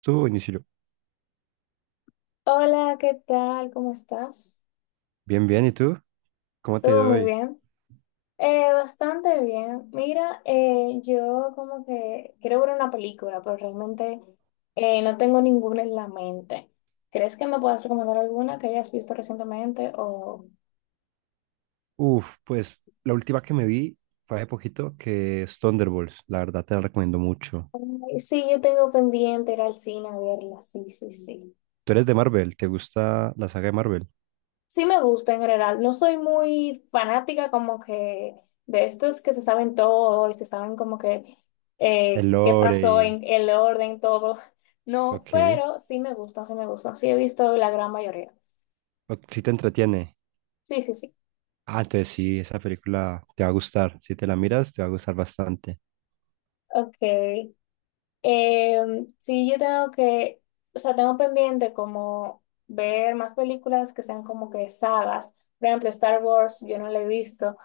Tú, Inicio. Hola, ¿qué tal? ¿Cómo estás? Bien, bien. ¿Y tú? ¿Cómo te Todo muy doy? bien. Bastante bien. Mira, yo como que quiero ver una película, pero realmente no tengo ninguna en la mente. ¿Crees que me puedas recomendar alguna que hayas visto recientemente? O... Uf, pues la última que me vi fue hace poquito, que es Thunderbolts. La verdad te la recomiendo mucho. Sí, yo tengo pendiente ir al cine a verla. Sí, sí, sí. Tú eres de Marvel, ¿te gusta la saga de Marvel? Sí me gusta en general. No soy muy fanática como que de estos que se saben todo y se saben como que El qué lore pasó y... en el orden, todo. No, Ok. pero sí me gustan, sí me gustan. Sí he visto la gran mayoría. Sí te entretiene. Sí, sí, sí. Ah, entonces sí, esa película te va a gustar. Si te la miras, te va a gustar bastante. Ok. Sí, o sea, tengo pendiente como ver más películas que sean como que sagas. Por ejemplo, Star Wars, yo no la he visto.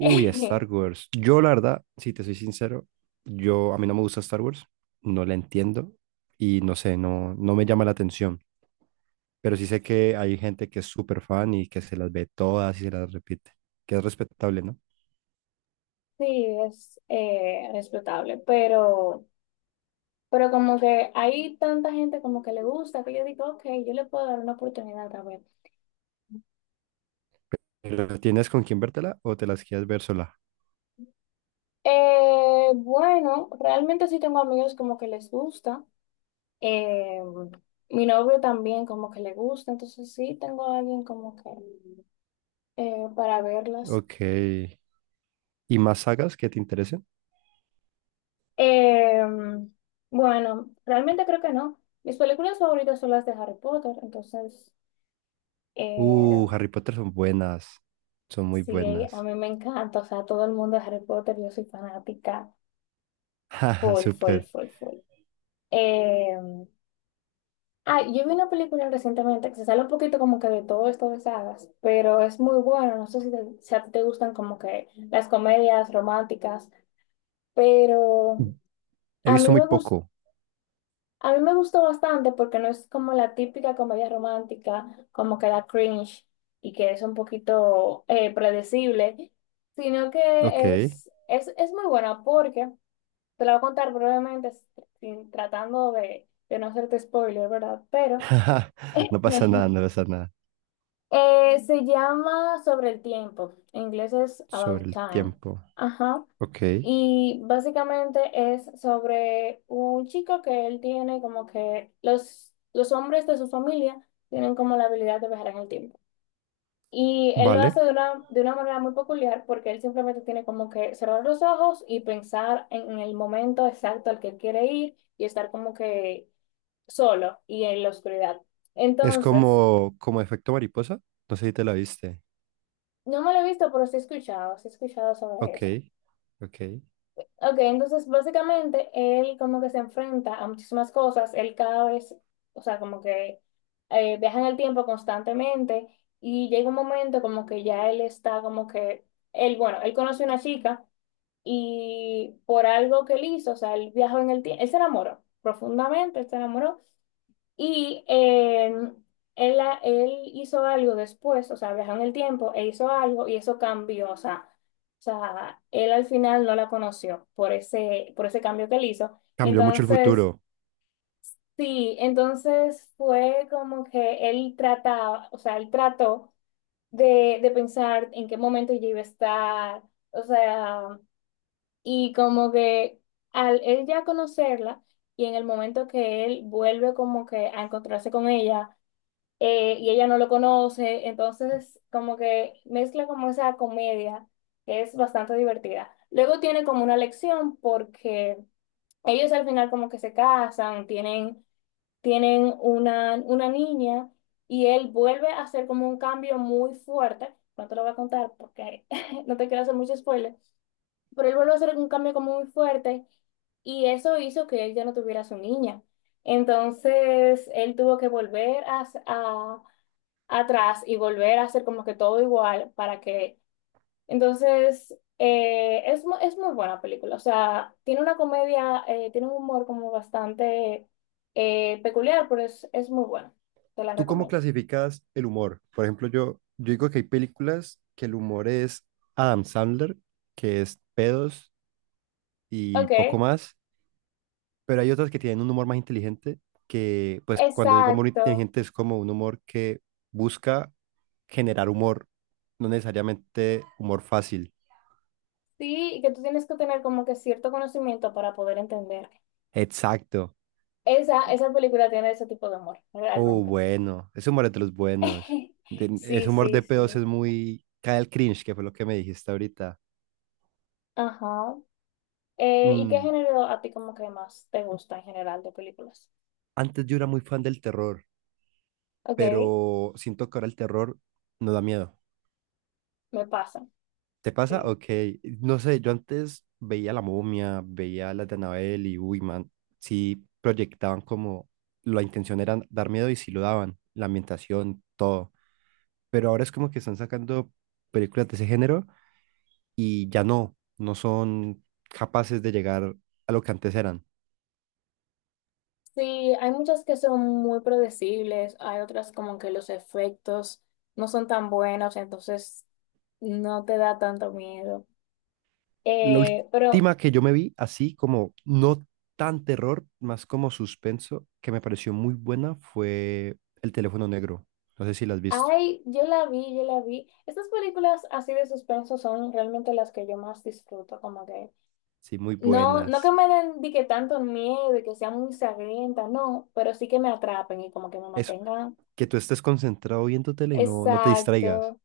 Star Wars. Yo la verdad, si te soy sincero, yo a mí no me gusta Star Wars. No la entiendo y no sé, no, no me llama la atención. Pero sí sé que hay gente que es súper fan y que se las ve todas y se las repite, que es respetable, ¿no? Sí, es respetable, pero... Pero como que hay tanta gente como que le gusta, que yo digo, ok, yo le puedo dar una oportunidad a ver. Pero, ¿tienes con quién vértela o te las quieres ver sola? Bueno, realmente sí tengo amigos como que les gusta. Eh, mi novio también como que le gusta, entonces sí tengo a alguien como que para verlas. Ok. ¿Y más sagas que te interesen? Eh, bueno, realmente creo que no. Mis películas favoritas son las de Harry Potter, entonces eh, Harry Potter son buenas, son muy sí, a buenas. mí me encanta, o sea, todo el mundo de Harry Potter, yo soy fanática. Jaja, Full, full, súper. full, full. Eh, yo vi una película recientemente que se sale un poquito como que de todo esto de sagas, pero es muy bueno. No sé si a ti te gustan como que las comedias románticas, pero He a visto mí muy me gus- poco. a mí me gustó bastante porque no es como la típica comedia romántica, como que da cringe y que es un poquito predecible, sino Ok. que es, es, es muy buena porque, te la voy a contar brevemente, tratando de no hacerte spoiler, ¿verdad? Pero No pasa nada, no pasa nada. Se llama Sobre el tiempo. En inglés es Sobre About el Time. tiempo. Ajá. Ok. Y básicamente es sobre un chico que él tiene como que los hombres de su familia tienen como la habilidad de viajar en el tiempo. Y él lo Vale. hace de una manera muy peculiar porque él simplemente tiene como que cerrar los ojos y pensar en el momento exacto al que quiere ir y estar como que solo y en la oscuridad. Es Entonces, como, como efecto mariposa. No sé si te la viste. no me lo he visto, pero sí he escuchado sobre Ok. eso. Ok. Ok, entonces básicamente él como que se enfrenta a muchísimas cosas, él cada vez, o sea, como que viaja en el tiempo constantemente y llega un momento como que ya él está como que, él, bueno, él conoce a una chica y por algo que él hizo, o sea, él viajó en el tiempo, él se enamoró profundamente, él se enamoró y él hizo algo después, o sea, viajó en el tiempo e hizo algo y eso cambió, o sea, él al final no la conoció por ese cambio que él hizo. Cambió mucho el Entonces, futuro. sí, entonces fue como que él trataba, o sea, él trató de pensar en qué momento ella iba a estar, o sea, y como que al él ya conocerla y en el momento que él vuelve como que a encontrarse con ella, y ella no lo conoce, entonces como que mezcla como esa comedia que es bastante divertida. Luego tiene como una lección porque ellos al final como que se casan, tienen una niña y él vuelve a hacer como un cambio muy fuerte. No te lo voy a contar porque no te quiero hacer mucho spoiler, pero él vuelve a hacer un cambio como muy fuerte y eso hizo que él ya no tuviera a su niña. Entonces, él tuvo que atrás y volver a hacer como que todo igual para que... Entonces, es muy buena película. O sea, tiene una comedia, tiene un humor como bastante peculiar, pero es muy buena. Te la ¿Tú cómo recomiendo. clasificas el humor? Por ejemplo, yo digo que hay películas que el humor es Adam Sandler, que es pedos y poco Ok, más, pero hay otras que tienen un humor más inteligente, que pues cuando digo humor exacto. inteligente es como un humor que busca generar humor, no necesariamente humor fácil. Sí, y que tú tienes que tener como que cierto conocimiento para poder entender. Exacto. Esa película tiene ese tipo de humor, Oh, realmente. bueno, ese humor es de los buenos. De- ese Sí, humor sí, de sí. pedos es muy... Cae el cringe, que fue lo que me dijiste ahorita. Ajá. ¿Y qué Mm, género a ti como que más te gusta en general de películas? Antes yo era muy fan del terror. Ok, Pero siento que ahora el terror no da miedo. me pasa. ¿Te pasa? Sí. Ok, no sé, yo antes veía La Momia, veía las de Annabelle y uy, man, sí proyectaban como la intención era dar miedo y sí lo daban, la ambientación, todo. Pero ahora es como que están sacando películas de ese género y ya no, no son capaces de llegar a lo que antes eran. Sí, hay muchas que son muy predecibles, hay otras como que los efectos no son tan buenos, entonces no te da tanto miedo. La Pero última que yo me vi, así como no tan terror, más como suspenso, que me pareció muy buena, fue El teléfono negro. No sé si la has visto. hay, yo la vi, yo la vi. Estas películas así de suspenso son realmente las que yo más disfruto, como que Sí, muy no, no que buenas. me den di que tanto miedo y que sean muy sangrientas, no, pero sí que me atrapen y como que me Eso, mantengan, que tú estés concentrado viendo tele y no, no te distraigas. exacto,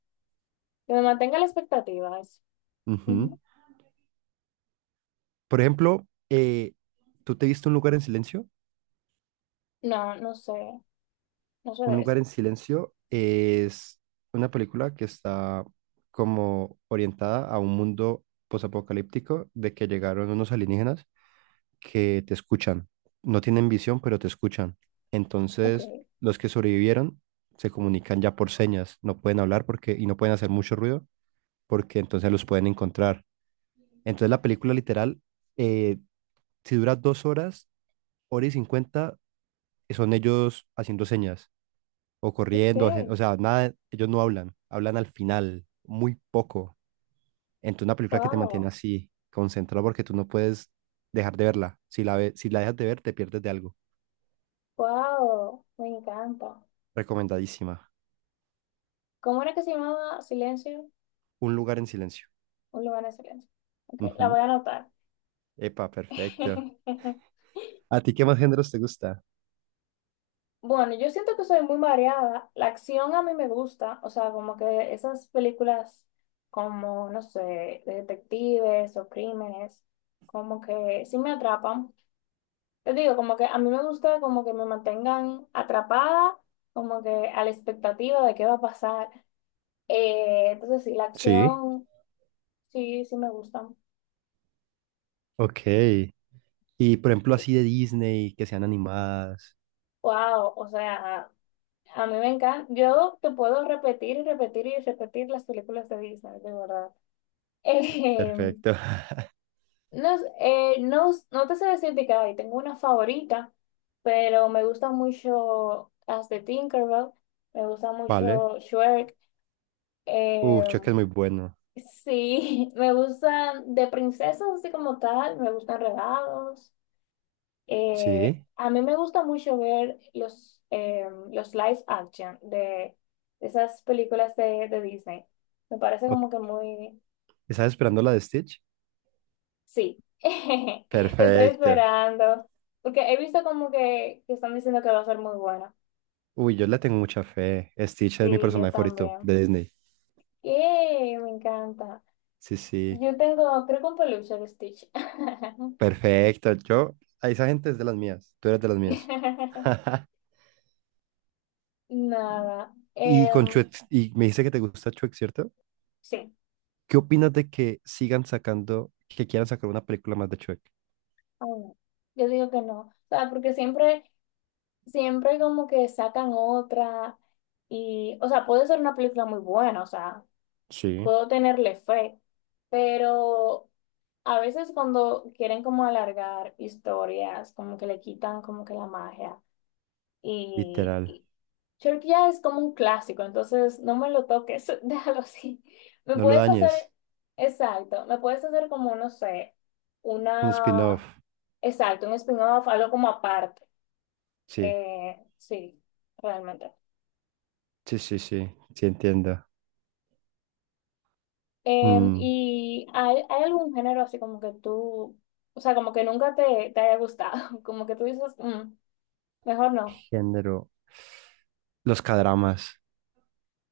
que me mantenga la expectativa. Eso. Ujú. Por ejemplo, ¿tú te viste Un lugar en silencio? No, no sé, no sé Un de eso. lugar en silencio es una película que está como orientada a un mundo posapocalíptico de que llegaron unos alienígenas que te escuchan. No tienen visión, pero te escuchan. Ok, Entonces, los que sobrevivieron se comunican ya por señas, no pueden hablar porque y no pueden hacer mucho ruido porque entonces los pueden encontrar. Entonces la película literal, eh, si dura 2 horas, 1:50, son ellos haciendo señas o ok, corriendo, o sea, nada, ellos no hablan, hablan al final, muy poco. Entonces una película que te mantiene wow, así, concentrado porque tú no puedes dejar de verla. Si la si la dejas de ver, te pierdes de algo. wow, me encanta. Recomendadísima. ¿Cómo era que se llamaba Silencio? Un lugar en silencio. Un lugar de silencio. Ok, la voy Ujú. a anotar. Epa, perfecto. ¿A ti qué más géneros te gusta? Bueno, yo siento que soy muy variada. La acción a mí me gusta, o sea, como que esas películas como, no sé, de detectives o crímenes, como que sí me atrapan. Te digo, como que a mí me gusta como que me mantengan atrapada, como que a la expectativa de qué va a pasar. Entonces sí, la Sí. acción sí, sí me gusta. Ok. Y por ejemplo, así de Disney, que sean animadas. Wow, o sea, a mí me encanta. Yo te puedo repetir y repetir y repetir las películas de Disney, de verdad. Eh, Perfecto. No te sé decir de que ay, tengo una favorita, pero me gusta mucho las de Tinkerbell, me gusta Vale. mucho Shrek. Eh, Chuck es muy bueno. sí, me gustan de princesas así como tal, me gustan Regados. Sí. A mí me gusta mucho ver los live action de esas películas de Disney. Me parece como que Ok. muy... ¿Estás esperando la de Stitch? Sí, estoy Perfecto. esperando. Porque he visto como que están diciendo que va a ser muy buena. Uy, yo le tengo mucha fe. Stitch es mi Sí, yo personaje favorito también. de Disney. ¡Yay! Me encanta. Sí, sí. Yo tengo, creo que un peluche de Stitch. Perfecto. Yo, a esa gente es de las mías. Tú eres de las mías. Nada. Y con Chuck, y me dice que te gusta Chuck, ¿cierto? Sí. ¿Qué opinas de que sigan sacando, que quieran sacar una película más de Shrek? Ay, no. Yo digo que no. O sea, porque siempre... siempre como que sacan otra y, o sea, puede ser una película muy buena, o sea, Sí, puedo tenerle fe, pero a veces cuando quieren como alargar historias, como que le quitan como que la magia literal. y Shrek ya es como un clásico, entonces no me lo toques, déjalo así. Me No lo puedes dañes. hacer, exacto, me puedes hacer como, no sé, Un una, spin-off. exacto, un spin-off, algo como aparte. Sí, Sí, realmente. sí, sí, sí. Sí entiendo. Em, Mm, ¿y hay algún género así como que tú, o sea, como que nunca te haya gustado? Como que tú dices, "Mm, mejor no". género. Los cadramas.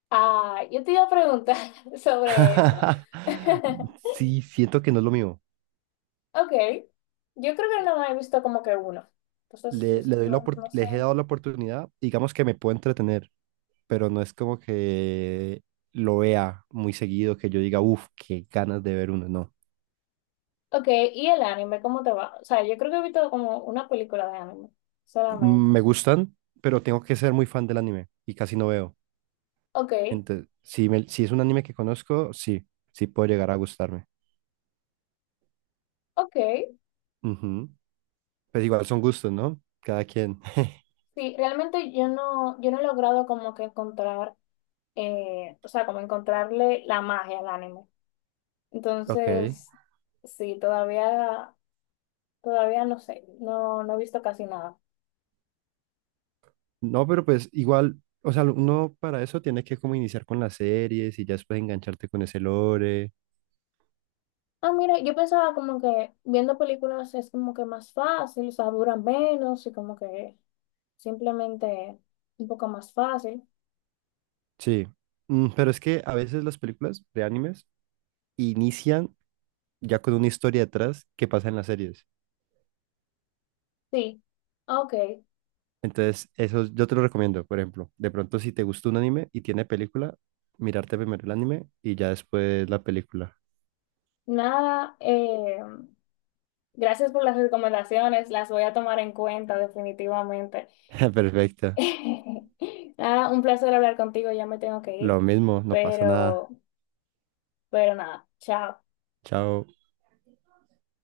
Ah, yo te iba a preguntar sobre eso. Sí, siento que no es lo mío. Ok, yo creo que no he visto como que uno. Entonces, Le, le doy la no, no sé. les he dado la oportunidad, digamos que me puedo entretener, pero no es como que lo vea muy seguido, que yo diga, uff, qué ganas de ver uno, no. Ok, ¿y el anime cómo te va? O sea, yo creo que he visto como una película de anime solamente. Mm, me gustan, pero tengo que ser muy fan del anime y casi no veo. Ok, Entonces, si, si es un anime que conozco, sí, sí puede llegar a gustarme. ok. Ujú. Pues igual son gustos, ¿no? Cada quien. Sí, realmente yo no, yo no he logrado como que encontrar o sea, como encontrarle la magia al anime. Ok. Entonces, sí, todavía, todavía no sé, no, no he visto casi nada. No, pero pues igual, o sea, uno para eso tiene que como iniciar con las series y ya después engancharte con ese lore. Ah, mira, yo pensaba como que viendo películas es como que más fácil, o sea, duran menos y como que simplemente un poco más fácil. Sí. Mm, pero es que a veces las películas de animes inician ya con una historia detrás que pasa en las series. Sí, ah, ok, Entonces, eso yo te lo recomiendo, por ejemplo. De pronto, si te gusta un anime y tiene película, mirarte primero el anime y ya después la película. nada, gracias por las recomendaciones, las voy a tomar en cuenta definitivamente. Perfecto. Nada, un placer hablar contigo, ya me tengo que ir, Lo mismo, no pasa nada. pero, pero nada, chao. Chao.